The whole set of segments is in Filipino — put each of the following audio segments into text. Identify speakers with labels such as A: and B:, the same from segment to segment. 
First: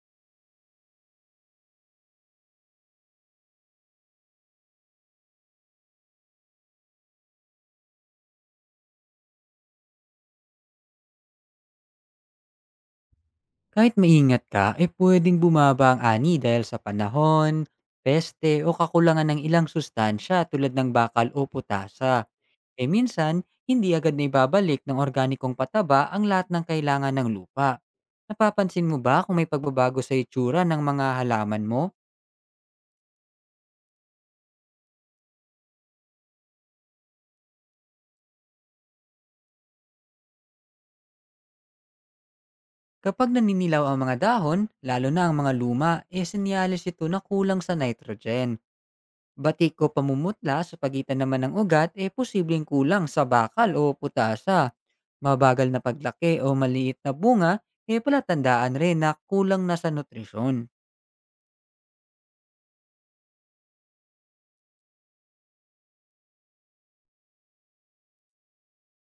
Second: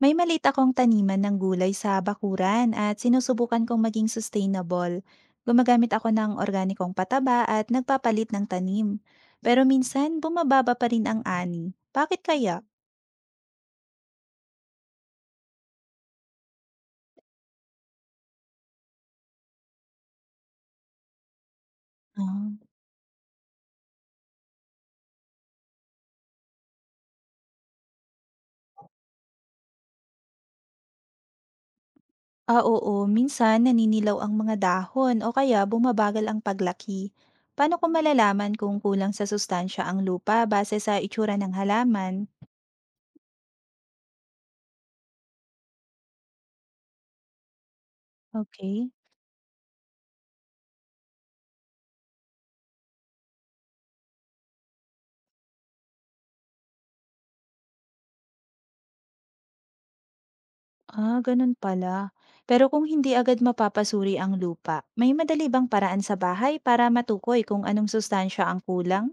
A: May maliit akong taniman ng gulay sa bakuran at sinusubukan kong maging sustainable. Gumagamit ako ng organikong pataba at nagpapalit ng tanim. Pero minsan, bumababa pa rin ang ani. Bakit kaya?
B: Kahit maingat ka, eh pwedeng bumaba ang ani dahil sa panahon, peste o kakulangan ng ilang sustansya tulad ng bakal o putasa.
A: Ah,
B: E minsan, hindi agad na ibabalik ng organikong pataba ang lahat ng kailangan ng lupa. Napapansin mo ba kung may pagbabago sa itsura ng mga halaman mo?
A: Oo, minsan naninilaw ang mga dahon o kaya bumabagal ang paglaki. Paano ko malalaman kung kulang sa sustansya ang lupa base sa itsura ng halaman?
B: Kapag naninilaw ang mga dahon, lalo na ang mga luma, e senyales ito na kulang sa nitrogen.
A: Okay.
B: Batik o pamumutla sa pagitan naman ng ugat, e posibleng kulang sa bakal o putasa. Mabagal na paglaki o maliit na bunga, eh palatandaan rin na kulang na sa nutrisyon.
A: Ah, ganun pala. Pero kung hindi agad mapapasuri ang lupa, may madali bang paraan sa bahay para matukoy kung anong sustansya ang kulang?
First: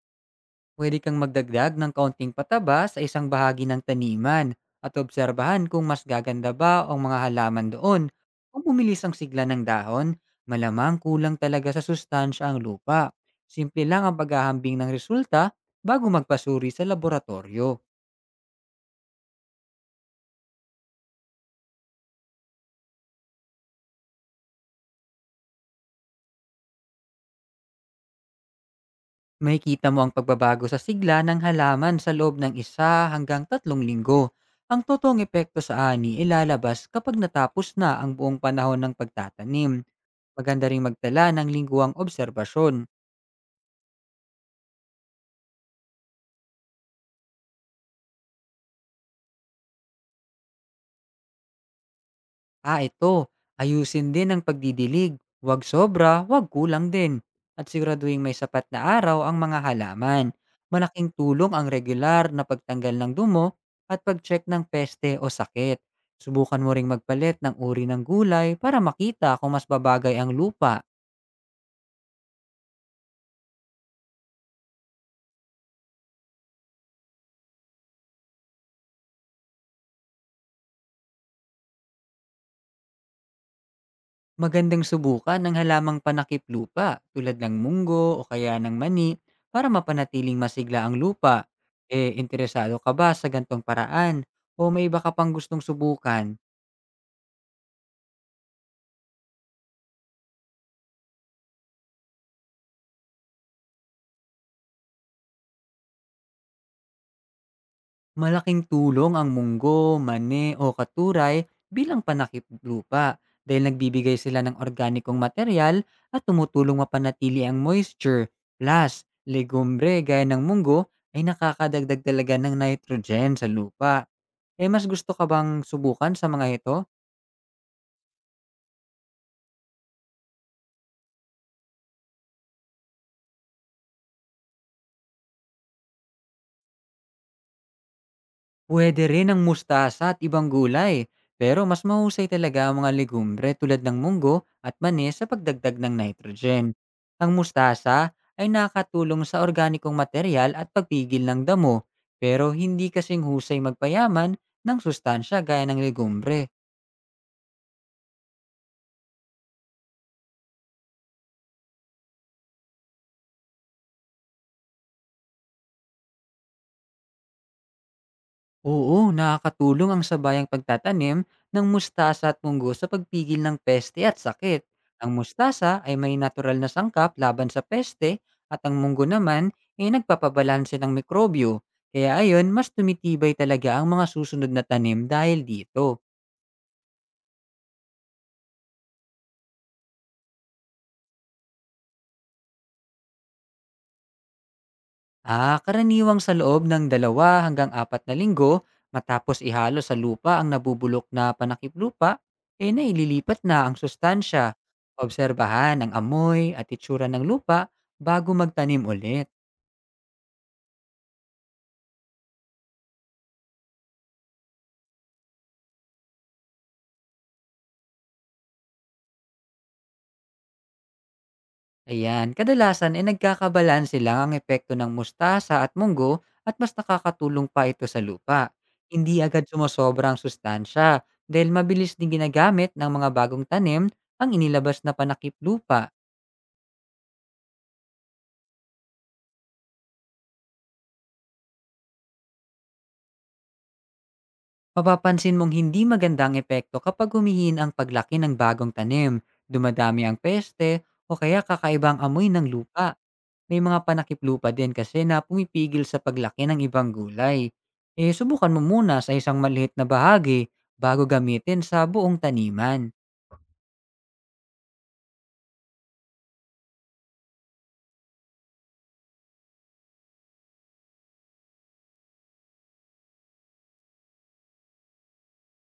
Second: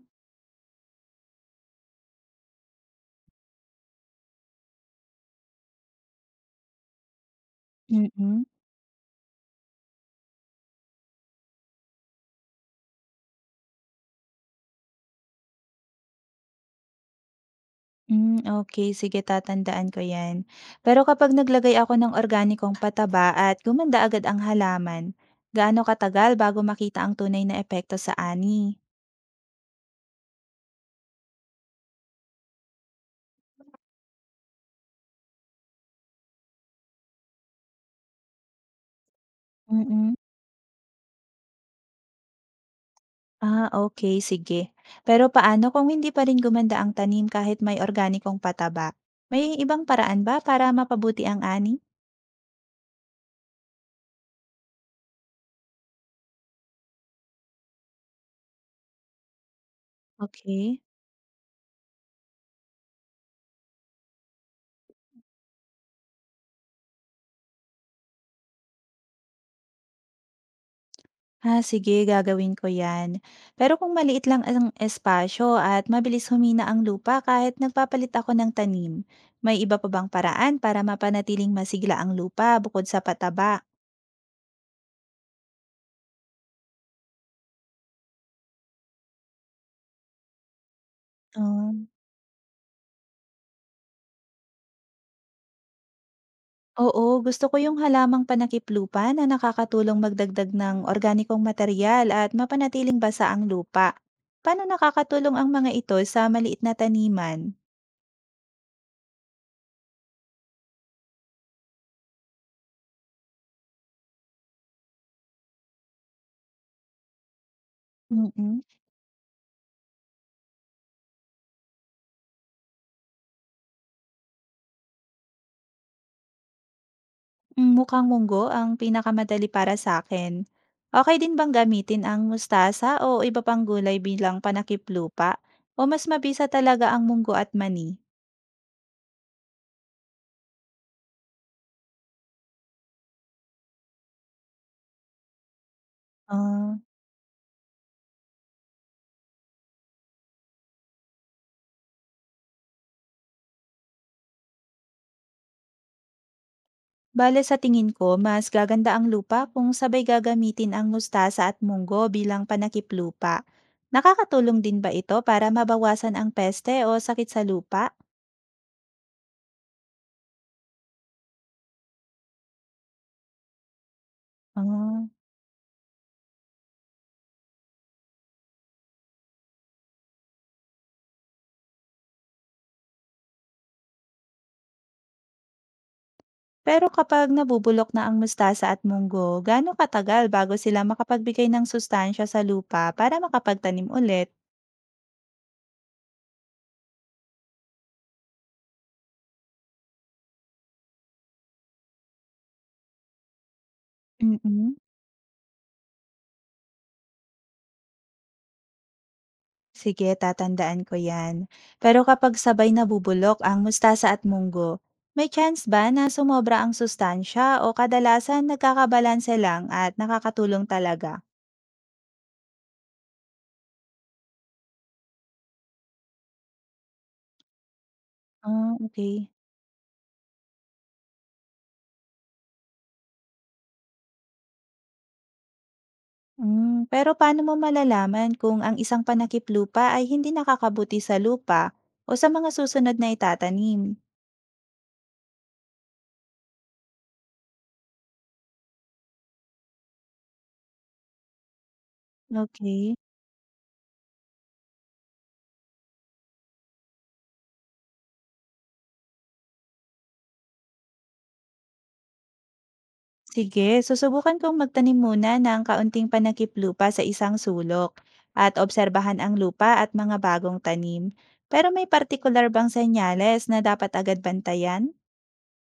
B: Pwede kang magdagdag ng kaunting pataba sa isang bahagi ng taniman at obserbahan kung mas gaganda ba ang mga halaman doon.
A: Mm-mm.
B: Kung bumilis ang sigla ng dahon, malamang kulang talaga sa sustansya ang lupa. Simple lang ang paghahambing ng resulta bago magpasuri sa laboratorio.
A: Mm, okay, sige, tatandaan ko yan. Pero kapag naglagay ako ng organikong pataba at gumanda agad ang halaman, gaano katagal bago makita ang tunay na epekto sa ani?
B: Makikita mo ang pagbabago sa sigla ng halaman sa loob ng 1 hanggang 3 linggo. Ang totoong epekto sa ani ilalabas kapag natapos na ang buong panahon ng pagtatanim.
A: Mm-mm.
B: Maganda ring magtala ng lingguang obserbasyon.
A: Ah, okay, sige. Pero paano kung hindi pa rin gumanda ang tanim kahit may organikong pataba? May ibang paraan ba para mapabuti ang ani?
B: Ah, ito. Ayusin din ang pagdidilig. Huwag sobra, huwag kulang din. At siguraduhin may sapat na araw ang mga halaman.
A: Okay.
B: Malaking tulong ang regular na pagtanggal ng dumo at pag-check ng peste o sakit. Subukan mo ring magpalit ng uri ng gulay para makita kung mas babagay ang lupa.
A: Ah, sige, gagawin ko 'yan. Pero kung maliit lang ang espasyo at mabilis humina ang lupa kahit nagpapalit ako ng tanim, may iba pa bang paraan para mapanatiling masigla ang lupa bukod sa pataba?
B: Magandang subukan ng halamang panakip lupa tulad ng munggo o kaya ng mani para mapanatiling masigla ang lupa.
A: Um,
B: Eh, interesado ka ba sa gantong paraan o may iba ka pang gustong subukan?
A: Oo, gusto ko yung halamang panakip-lupa na nakakatulong magdagdag ng organikong material at mapanatiling basa ang lupa. Paano nakakatulong ang mga ito sa maliit na taniman?
B: Malaking tulong ang munggo, mani o katuray bilang panakip lupa dahil nagbibigay sila ng organikong material at tumutulong mapanatili ang moisture.
A: Mm.
B: Plus, legumbre gaya ng munggo ay nakakadagdag talaga ng nitrogen sa lupa. Eh, mas gusto ka bang subukan sa mga ito?
A: Hmm, mukhang munggo ang pinakamadali para sa akin. Okay din bang gamitin ang mustasa o iba pang gulay bilang panakiplupa o mas mabisa talaga ang munggo at mani?
B: Pwede rin ang mustasa at ibang gulay, pero mas mahusay talaga ang mga legumbre tulad ng munggo at mani sa pagdagdag ng nitrogen.
A: Ah,
B: Ang mustasa ay nakatulong sa organikong material at pagpigil ng damo, pero hindi kasing husay magpayaman ng sustansya gaya ng legumbre.
A: bale sa tingin ko mas gaganda ang lupa kung sabay gagamitin ang mustasa at munggo bilang panakiplupa. Nakakatulong din ba ito para mabawasan ang peste o sakit sa lupa?
B: Oo, nakakatulong ang sabayang pagtatanim ng mustasa at munggo sa pagpigil ng peste at sakit.
A: Ah.
B: Ang mustasa ay may natural na sangkap laban sa peste at ang munggo naman ay nagpapabalanse ng mikrobyo. Kaya ayon, mas tumitibay talaga ang mga susunod na tanim dahil dito.
A: Pero kapag nabubulok na ang mustasa at munggo, gaano katagal bago sila makapagbigay ng sustansya sa lupa para makapagtanim ulit?
B: Ah, karaniwang sa loob ng 2 hanggang 4 na linggo matapos ihalo sa lupa ang nabubulok na panakip lupa, eh naililipat na ang sustansya.
A: Mm.
B: Obserbahan ang amoy at itsura ng lupa bago magtanim ulit.
A: Sige, tatandaan ko yan. Pero kapag sabay nabubulok ang mustasa at munggo, may chance ba na sumobra ang sustansya o kadalasan nagkakabalanse lang at nakakatulong talaga?
B: Ayan, kadalasan ay eh, nagkakabalanse lang ang epekto ng mustasa at munggo at mas nakakatulong pa ito sa lupa.
A: Ah,
B: Hindi
A: okay.
B: agad sumosobra ang sustansya dahil mabilis din ginagamit ng mga bagong tanim ang inilabas na panakip lupa.
A: Mm, pero paano mo malalaman kung ang isang panakip lupa ay hindi nakakabuti sa lupa o sa mga susunod na itatanim?
B: Mapapansin mong hindi magandang epekto kapag humihin ang paglaki ng bagong tanim, dumadami ang peste, o kaya kakaibang amoy ng lupa.
A: Okay.
B: May mga panakip lupa din kasi na pumipigil sa paglaki ng ibang gulay. Eh, subukan mo muna sa isang maliit na bahagi bago gamitin sa buong taniman.
A: Sige, susubukan kong magtanim muna ng kaunting panakip-lupa sa isang sulok at obserbahan ang lupa at mga bagong tanim. Pero may partikular bang senyales na dapat agad bantayan?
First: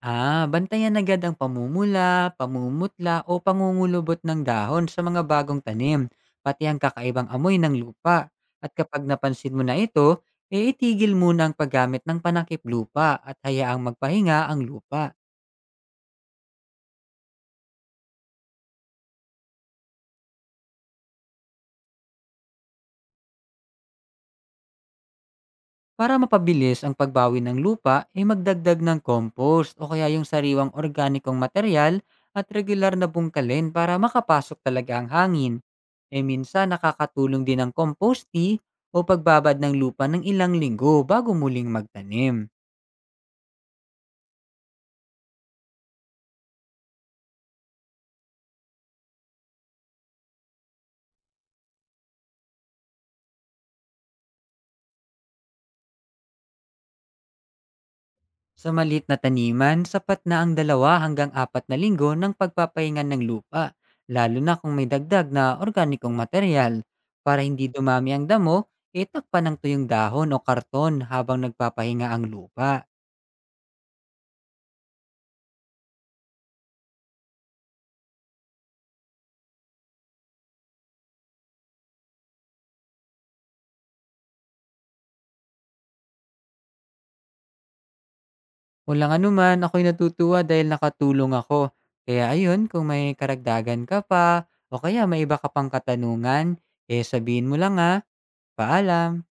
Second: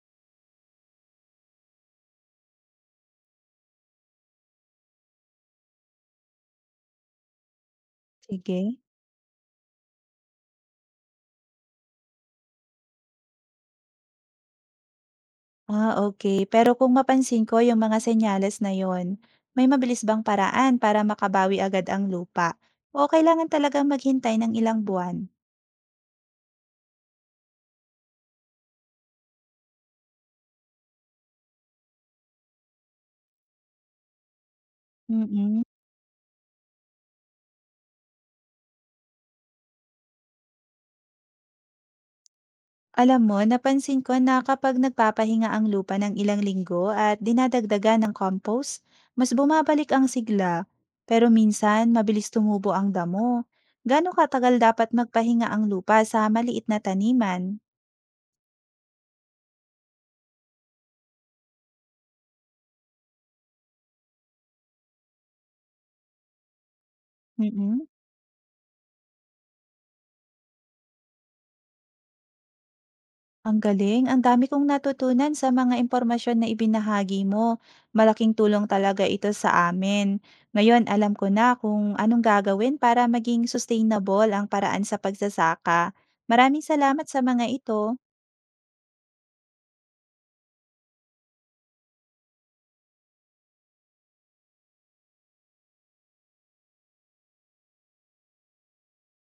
B: Ah, bantayan agad ang pamumula, pamumutla o pangungulubot ng dahon sa mga bagong tanim, pati ang kakaibang amoy ng lupa. At
A: Sige.
B: kapag napansin mo na ito, e itigil muna ang paggamit ng panakip lupa at hayaang magpahinga ang lupa.
A: Ah, okay. Pero kung mapansin ko yung mga senyales na yon, may mabilis bang paraan para makabawi agad ang lupa o kailangan talagang maghintay ng ilang buwan?
B: Para mapabilis ang pagbawi ng lupa, ay magdagdag ng compost o kaya yung sariwang organikong material at regular na bungkalin para makapasok talaga ang hangin.
A: Mm.
B: E minsan nakakatulong din ang compost tea o pagbabad ng lupa ng ilang linggo bago muling magtanim.
A: Alam mo, napansin ko na kapag nagpapahinga ang lupa ng ilang linggo at dinadagdagan ng compost, mas bumabalik ang sigla. Pero minsan, mabilis tumubo ang damo. Gano'ng katagal dapat magpahinga ang lupa sa maliit na taniman?
B: Sa maliit na taniman, sapat na ang 2 hanggang 4 na linggo ng pagpapahinga ng lupa, lalo na kung may dagdag na organikong material. Para hindi
A: Mm-mm.
B: dumami ang damo, itakpan ng tuyong dahon o karton habang nagpapahinga ang lupa.
A: Ang galing, ang dami kong natutunan sa mga impormasyon na ibinahagi mo. Malaking tulong talaga ito sa amin. Ngayon, alam ko na kung anong gagawin para maging sustainable ang paraan sa pagsasaka. Maraming salamat sa mga ito.
B: Walang anuman, ako'y natutuwa dahil nakatulong ako. Kaya ayun, kung may karagdagan ka pa, o kaya may iba ka pang katanungan, eh sabihin mo lang ha. Paalam!